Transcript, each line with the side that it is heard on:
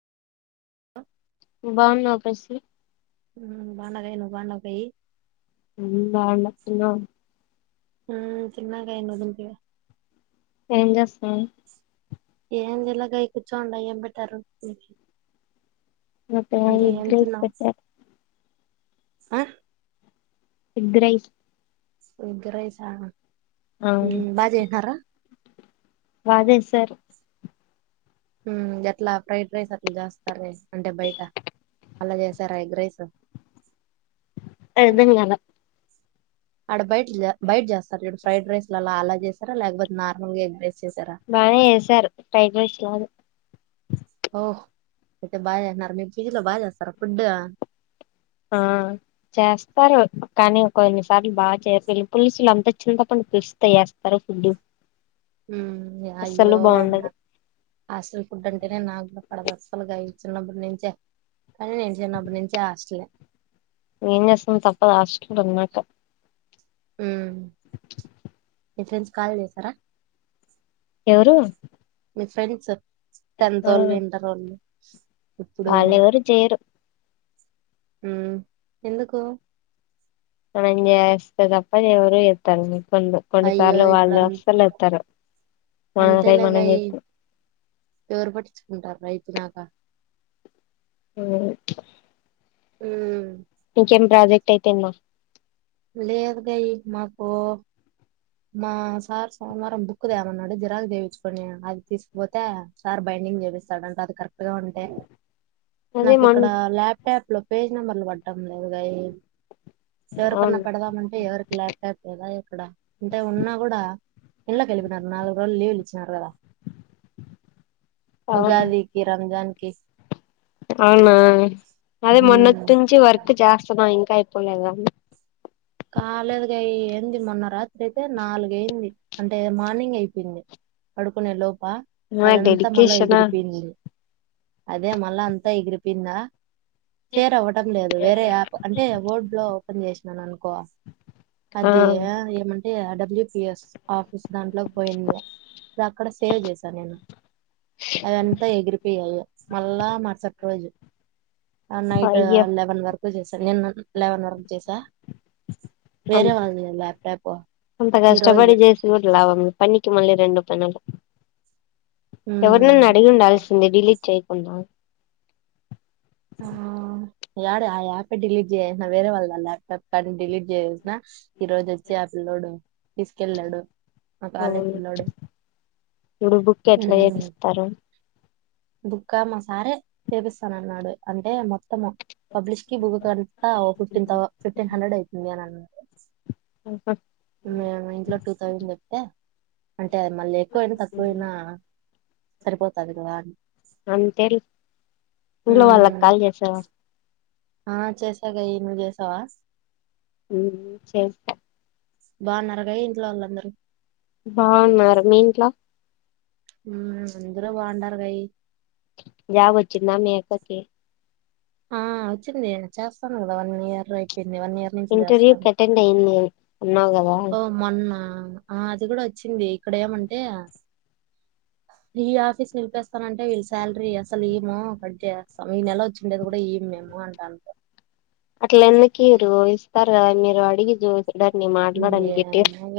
left: బాగున్నావు కసి
right: బాంగున్ననే నువు బాంగున్నావ ప్రయ్
left: నేను బాగుండా టున్నావ్
right: హ చిన్నకయ నుదింటివ
left: ఏం చేస్తున్న
right: ఏం జలాగాయ కూర్చోండా ఏం పెట్టారు మికి
left: మేత్తగా ఇడ్లీ ఏసి పెట్టారు
right: ఆ
left: ఎగ్ రైస్
right: ఎగ్ రైస బ జెస్ న్నారా
left: బజేసార్
right: ఉ ఎట్లా ఫ్రైడ్ రైస్ అట్లా చేస్తారే అంటే బయట అలా చేసారా ఎగ్ రైస్
left: ఎన్దిగాన
right: ఆడ బయాటిల బయట చేస్తారు చూడు ఫ్రైడ్ రైస్లా లలా చేస్తారా లేకపోతే నార్మల్గా ఎగ్ రైస్ చేసారా
left: బానే చేసారు ఫ్రైడ్ రైస్ లానే
right: అయితే బాగా చేసినార మీ పీజీలో బాగా చేస్తార ఫుడ్
left: ఆ చేస్తారు కానీ కొన్ని సార్లు బా చేసేళ్ళు పులుసులు అంత చింతపండు పిస్త ఏస్తారు ఫుడ్
right: ఉ
left: అస్సలు
right: అయ్యో అన్నా
left: బాగుండదు
right: హాస్టల్ ఫుడ్ అంటేనే నాకు కూడా పడదు అస క లుగా ఇ చిన్నప్పటి నుంచే కానీ నేను చిన్నప్పటి నుంచే హస్లే
left: ఏంచేస్తాం తప్పదు హాస్టల్ ఉన్నక
right: ఉ మీ ఫ్రెంస్ కాల్ చేసారా
left: ఎవరు
right: మీ ఫ్రెండ్స్ టెన్త్ వాళ్ళు ఇంటర్ వాళ్ళు
left: మాళ్ళఊరు జయరు
right: ఎందుకో
left: మంజే వస్తదప్పా దేవరు ఇతారు కొ కొన్ని
right: అయ్యో
left: సార్లు
right: ఇప్పుడు
left: వాళ్ళు
right: అం
left: అసలు వస్తారు మనకై మనంస్తం
right: పేరుపట్చుకుంటారు రైతు నాక
left: అ
right: హ
left: ఇంకేం ప్రాజెక్ట్ అయితేన్నా
right: లేదు కాయ మాకు మా సార్ సోమవారం బుక్ దేమన్నాడు జిరాకు దేయిచ్చుకని అది తీసుపోతే సార్ బైండింగ్ చేపిస్తాడంటే అది కరెక్ట్గా ఉంటే
left: అదే
right: నాకు
left: మొన్
right: ఇక్కడ ల్యాప్టాప్ లో పేజ్ నెంబర్లు పడ్డాం లేదు కా ఎక్కన
left: అవును
right: పెడదామంటే ఎవరికి లేట్ అవు కదా ఇక్కడ ఇంటే ఉన్నా కూడా ఇంలకి వెలిళినారు నాలుగు రోజులు లీవ్లు ఇ దా
left: అవునా అవునా అదే మొన్నటి నుంచి వర్క్ చేస్తన్నాం ఇంకా పోలేద
right: కాలేదు ఏంది మొన్న రాత్రి అయితే నాలుగ అయింది అంటే మార్నింగ్ అయిపోయింది అడుకునే లోప తప్ప
left: ఆ
right: అదంతా మళ్ళా
left: డెడికేషనా
right: ఎగిరిపోయింది అదే మళ్ళా అంతా ఎగిరిపిందా కేషేర్ అవ్వడంం లేదు వేరే యాప్ అంటే ర్డ్ లో ఓపెన్ చేసి స కు
left: ఆ
right: అదే ఏమంటే అడ ిపిఎస్ ఆఫస్ దాంట్లోకి పోయింది అక్కడ సేవ్ చేశాను నేను అదంతా ఎగిరిపోయాయి మళ్ళా మరుసటి రోజు నైట్
left: అయ్యో
right: లెవెన్ వరకు చేసాను నేను లెవెన్ వరకు చేసా వేరే
left: అంత
right: వాళ్ళది ల్యాప్టాప్
left: అంత
right: ఈ
left: కష్టపడి
right: రోజు
left: చేసిినట్లావ పని మళ్ల్ రెండు పెనలు ఎవరినన్ను
right: ఉమ్
left: అడిగి ఉండాల్సిందే డిలీట్ ఉన్నాను
right: ఆ డ ఆ యాప డిలీట్ చేయసినా వేరే వాళ్ళ ల్యాప్టాప్ కానీ డిలీట్ చేయేసిన ఈ రోజు వచ్చి యాప్ లోడు తీసుకెళ్లాాడు
left: అవును ఇప్పుడు బుక్ ఎట్లా
right: ఉమ్
left: చేపిస్తారు
right: బుక్క మా సారే చేేపిస్తాన అన్నాడు అంటే మొత్తం మొత్త పబ్లిష్ కి బు కంతా ఫిఫ్టీన్ ఫిఫ్టీన్ హండ్రెడ్ అవుతుంది అని అ మే ఇంట్లో టూ థౌజండ్ చెప్తే అంటే మళ్ళీ ఎక్కువైనా తక్కువయినా సరిపోతదువా
left: అంతేలి ఇంలో వాళ్ళకి కాల్ చేసావా
right: హా జైసా కయ ను జసవాస
left: సే
right: బాన్నరగయ ఇంట్లో వాళ్ళందరూ
left: బాగున్నారు మీ ఇంట్లో
right: ఎందులో బంటారు కై
left: జాబ్ వచ్చిందా మీ అక్కకి
right: ఆ వచ్చింది చేస్తాను కదా వన్ ఇయర్ అయిపోయి
left: ఇంటర్వ్యూ అటెండ్ అయింది నేను
right: ఓ మొన్న ఆ అది కూడా వచ్చింది ఇక్కడ ఏమంటే ఈ ఆఫీస్ నిలిపేస్తానంటే వీళ్ళ శాలరీ అసలు ఏమో కట్ చేస్తాం ఈ నెల వచ్చిండేది కూడా ఈం మేము అంట అనుం
left: అట్లా ఎందు కీరు ఇస్త మీరు అడిగ జో ఇద నీ మాట్లాడ న గటీర్
right: ఏమో